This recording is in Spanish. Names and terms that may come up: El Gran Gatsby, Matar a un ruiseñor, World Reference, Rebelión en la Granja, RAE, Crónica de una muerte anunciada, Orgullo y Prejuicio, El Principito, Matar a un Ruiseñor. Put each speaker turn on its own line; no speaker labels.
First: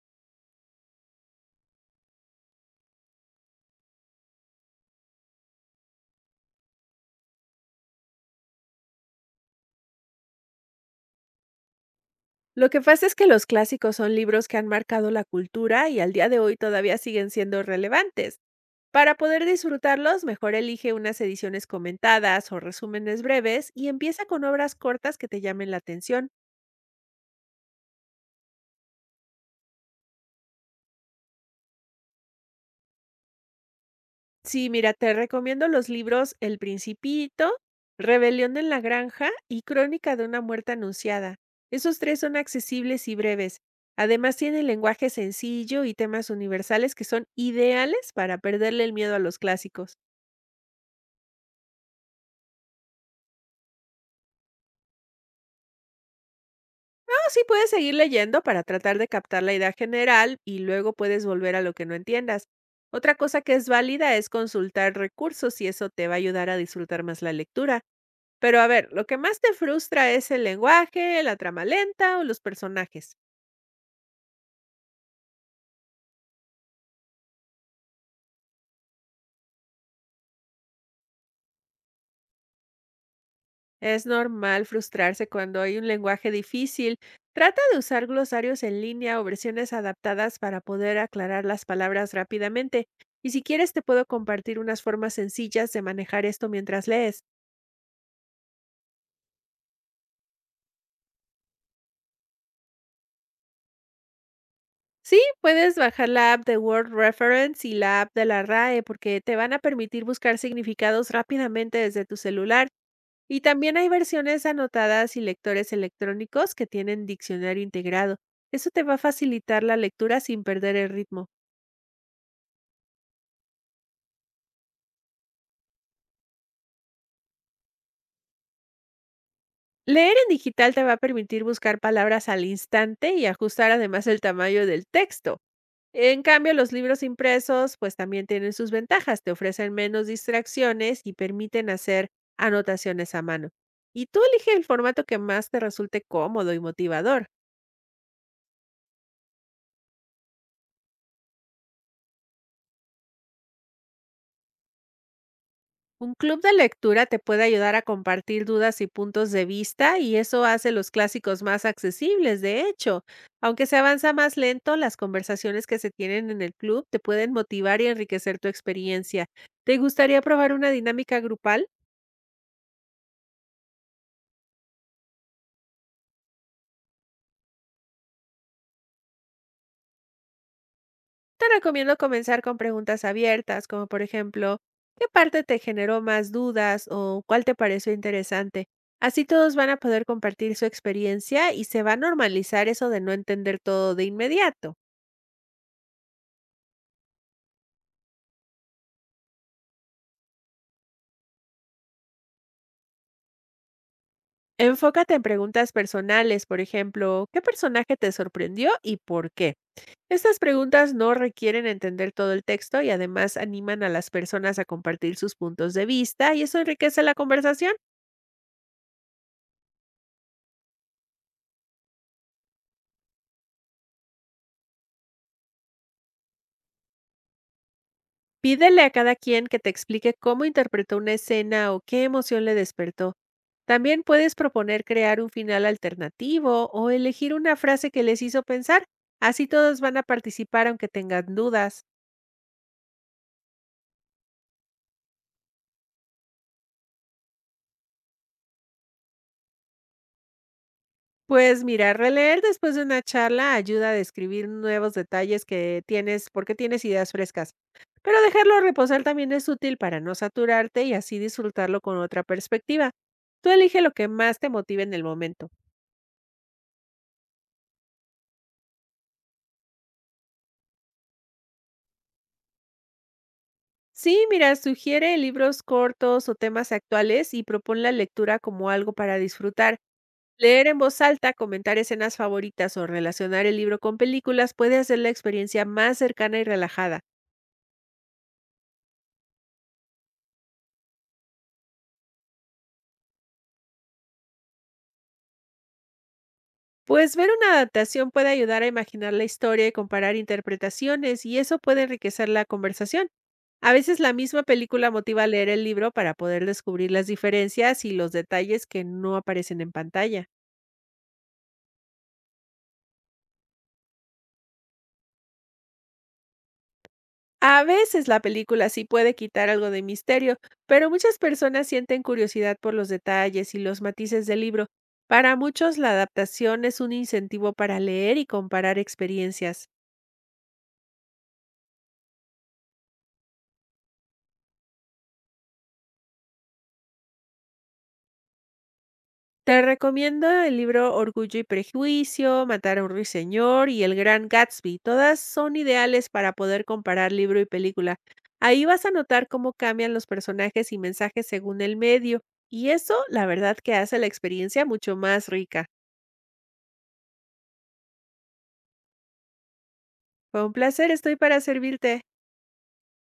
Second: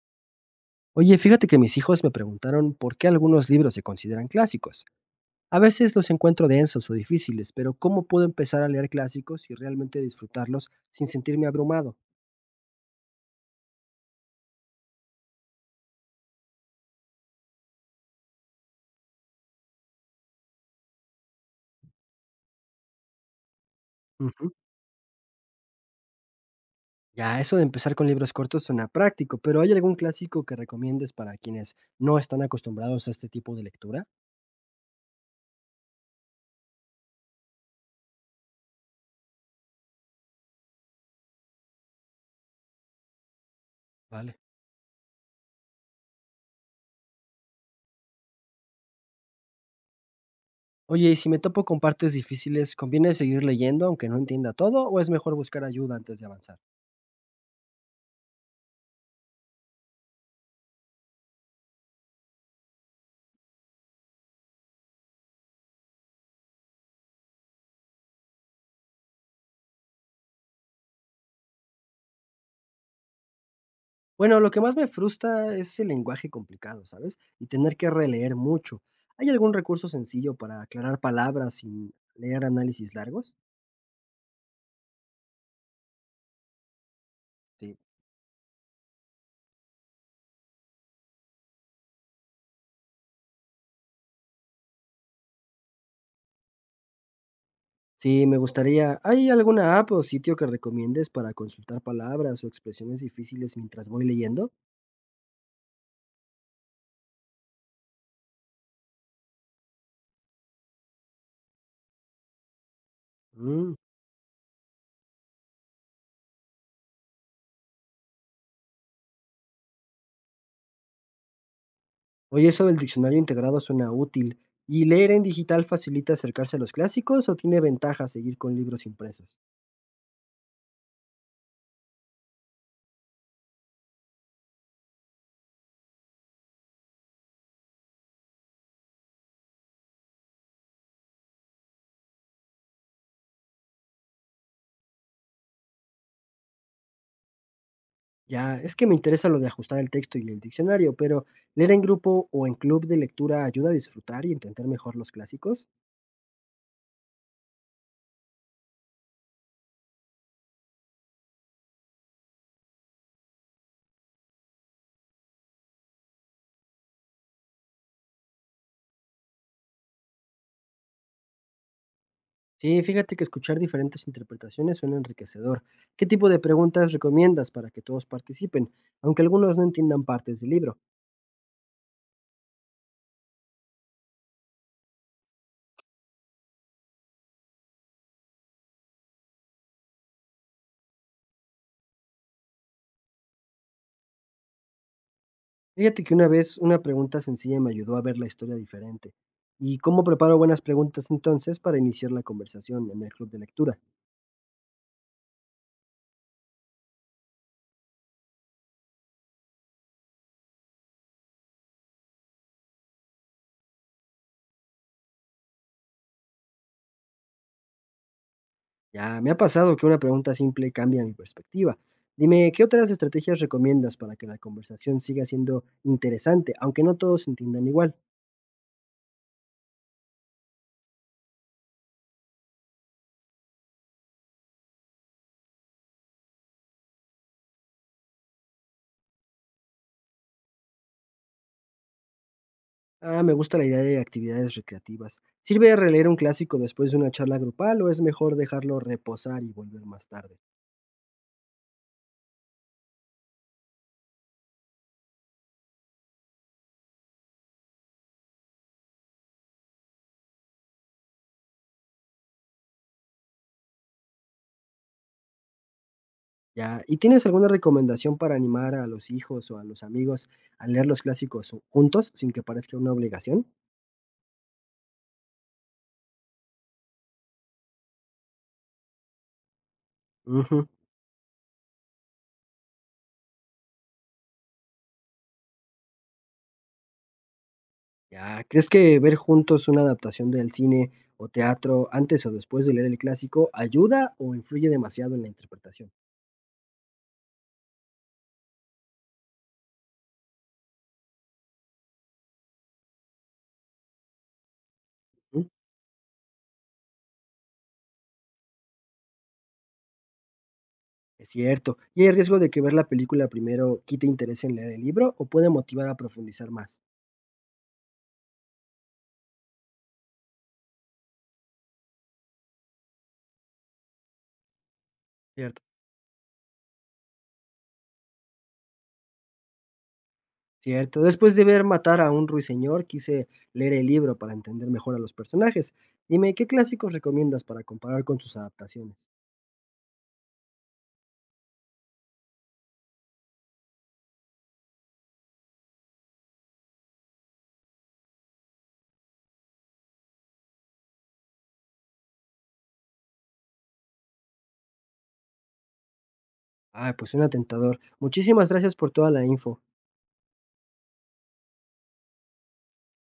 Oye, fíjate que mis hijos me preguntaron por qué algunos libros se consideran clásicos. A veces los encuentro densos o difíciles, pero ¿cómo puedo empezar a leer clásicos y realmente disfrutarlos sin sentirme abrumado?
Lo que pasa es que los clásicos son libros que han marcado la cultura y al día de hoy todavía siguen siendo relevantes. Para poder disfrutarlos, mejor elige unas ediciones comentadas o resúmenes breves y empieza con
Ujú.
obras cortas que te llamen la atención.
Ya, eso de empezar con libros cortos suena práctico, pero ¿hay algún clásico que recomiendes para quienes no están acostumbrados a este tipo de lectura?
Sí, mira, te recomiendo los libros El Principito, Rebelión en la Granja y Crónica de una muerte anunciada. Esos tres son accesibles y breves. Además,
Vale.
tienen lenguaje sencillo y temas universales que son ideales para perderle el miedo a los clásicos.
Oye, y si me topo con partes difíciles, ¿conviene seguir leyendo aunque no entienda todo o es mejor buscar ayuda antes de avanzar?
Así puedes seguir leyendo para tratar de captar la idea general y luego puedes volver a lo que no entiendas. Otra cosa que es válida es consultar recursos y eso te va a ayudar a disfrutar más la lectura. Pero a ver, lo que más te frustra es el lenguaje, la trama lenta o los personajes.
Bueno, lo que más me frustra es el lenguaje complicado, ¿sabes? Y tener que releer mucho. ¿Hay algún recurso sencillo para aclarar palabras sin leer análisis largos?
Es normal frustrarse cuando hay un lenguaje difícil. Trata
Sí.
de usar glosarios en línea o versiones adaptadas para poder aclarar las palabras rápidamente. Y si quieres te puedo compartir unas formas sencillas de manejar esto mientras lees.
Sí, me gustaría. ¿Hay alguna app o sitio que recomiendes para consultar palabras o expresiones difíciles mientras voy leyendo?
Sí, puedes bajar la app de World Reference y la app de la RAE porque te van a permitir buscar significados rápidamente desde tu celular. Y
Mm.
también hay versiones anotadas y lectores electrónicos que tienen diccionario integrado. Eso te va a facilitar la lectura sin perder el ritmo.
Oye, eso del diccionario integrado suena útil. ¿Y leer en digital facilita acercarse a los clásicos o tiene ventaja seguir con libros impresos?
Leer en digital te va a permitir buscar palabras al instante y ajustar además el tamaño del texto. En cambio, los libros impresos, pues también tienen sus ventajas, te ofrecen menos distracciones y permiten hacer anotaciones a mano. Y tú elige el formato que más te resulte cómodo y motivador.
Ya, es que me interesa lo de ajustar el texto y el diccionario, pero leer en grupo o en club de lectura ayuda a disfrutar y entender mejor los clásicos.
Un club de lectura te puede ayudar a compartir dudas y puntos de vista y eso hace los clásicos más accesibles, de hecho. Aunque se avanza más lento, las conversaciones que se tienen en el club te pueden motivar y enriquecer tu experiencia. ¿Te gustaría probar una dinámica grupal?
Sí, fíjate que escuchar diferentes interpretaciones suena enriquecedor. ¿Qué tipo de preguntas recomiendas para que todos participen, aunque algunos no entiendan partes del libro?
Te recomiendo comenzar con preguntas abiertas, como por ejemplo, ¿qué parte te generó más dudas o cuál te pareció interesante? Así todos van a poder compartir su experiencia y se va a normalizar eso de no entender todo de inmediato.
Fíjate que una vez una pregunta sencilla me ayudó a ver la historia diferente. ¿Y cómo preparo buenas preguntas entonces para iniciar la conversación en el club de lectura?
Enfócate en preguntas personales, por ejemplo, ¿qué personaje te sorprendió y por qué? Estas preguntas no requieren entender todo el texto y además animan a las personas a compartir sus puntos de vista y eso enriquece la conversación.
Ya, me ha pasado que una pregunta simple cambia mi perspectiva. Dime, ¿qué otras estrategias recomiendas para que la conversación siga siendo interesante, aunque no todos entiendan igual?
Pídele a cada quien que te explique cómo interpretó una escena o qué emoción le despertó. También puedes proponer crear un final alternativo o elegir una frase que les hizo pensar. Así todos van a participar aunque tengan dudas.
Ah, me gusta la idea de actividades recreativas. ¿Sirve releer un clásico después de una charla grupal o es mejor dejarlo reposar y volver más tarde?
Pues mira, releer después de una charla ayuda a describir nuevos detalles que tienes porque tienes ideas frescas. Pero dejarlo reposar también es útil para no saturarte y así disfrutarlo con otra perspectiva. Tú elige lo que más te motive en el momento.
Ya, ¿y tienes alguna recomendación para animar a los hijos o a los amigos a leer los clásicos juntos sin que parezca una obligación?
Sí, mira, sugiere libros cortos o temas actuales y propon la lectura como algo para disfrutar. Leer
Ujú.
en voz alta, comentar escenas favoritas o relacionar el libro con películas puede hacer la experiencia más cercana y relajada.
Ya, ¿crees que ver juntos una adaptación del cine o teatro antes o después de leer el clásico ayuda o influye demasiado en la interpretación?
Pues ver una adaptación puede ayudar a imaginar la historia y comparar interpretaciones, y eso puede enriquecer la conversación. A veces la misma película motiva a
¿Mm?
leer el libro para poder descubrir las diferencias y los detalles que no aparecen en pantalla.
Es cierto. ¿Y hay riesgo de que ver la película primero quite interés en leer el libro o puede motivar a profundizar más?
A veces la película sí puede quitar algo de misterio, pero muchas personas sienten curiosidad por los detalles y los matices del libro. Para
Cierto.
muchos, la adaptación es un incentivo para leer y comparar experiencias.
Cierto. Después de ver Matar a un ruiseñor, quise leer el libro para entender mejor a los personajes. Dime, ¿qué clásicos recomiendas para comparar con sus adaptaciones?
Te recomiendo el libro Orgullo y Prejuicio, Matar a un Ruiseñor y El Gran Gatsby. Todas son ideales para poder comparar libro y película. Ahí vas a notar cómo cambian los personajes y mensajes según el medio, y eso, la verdad, que hace la experiencia mucho más rica.
Ah, pues suena tentador. Muchísimas gracias por toda la info.
Fue un placer, estoy para servirte.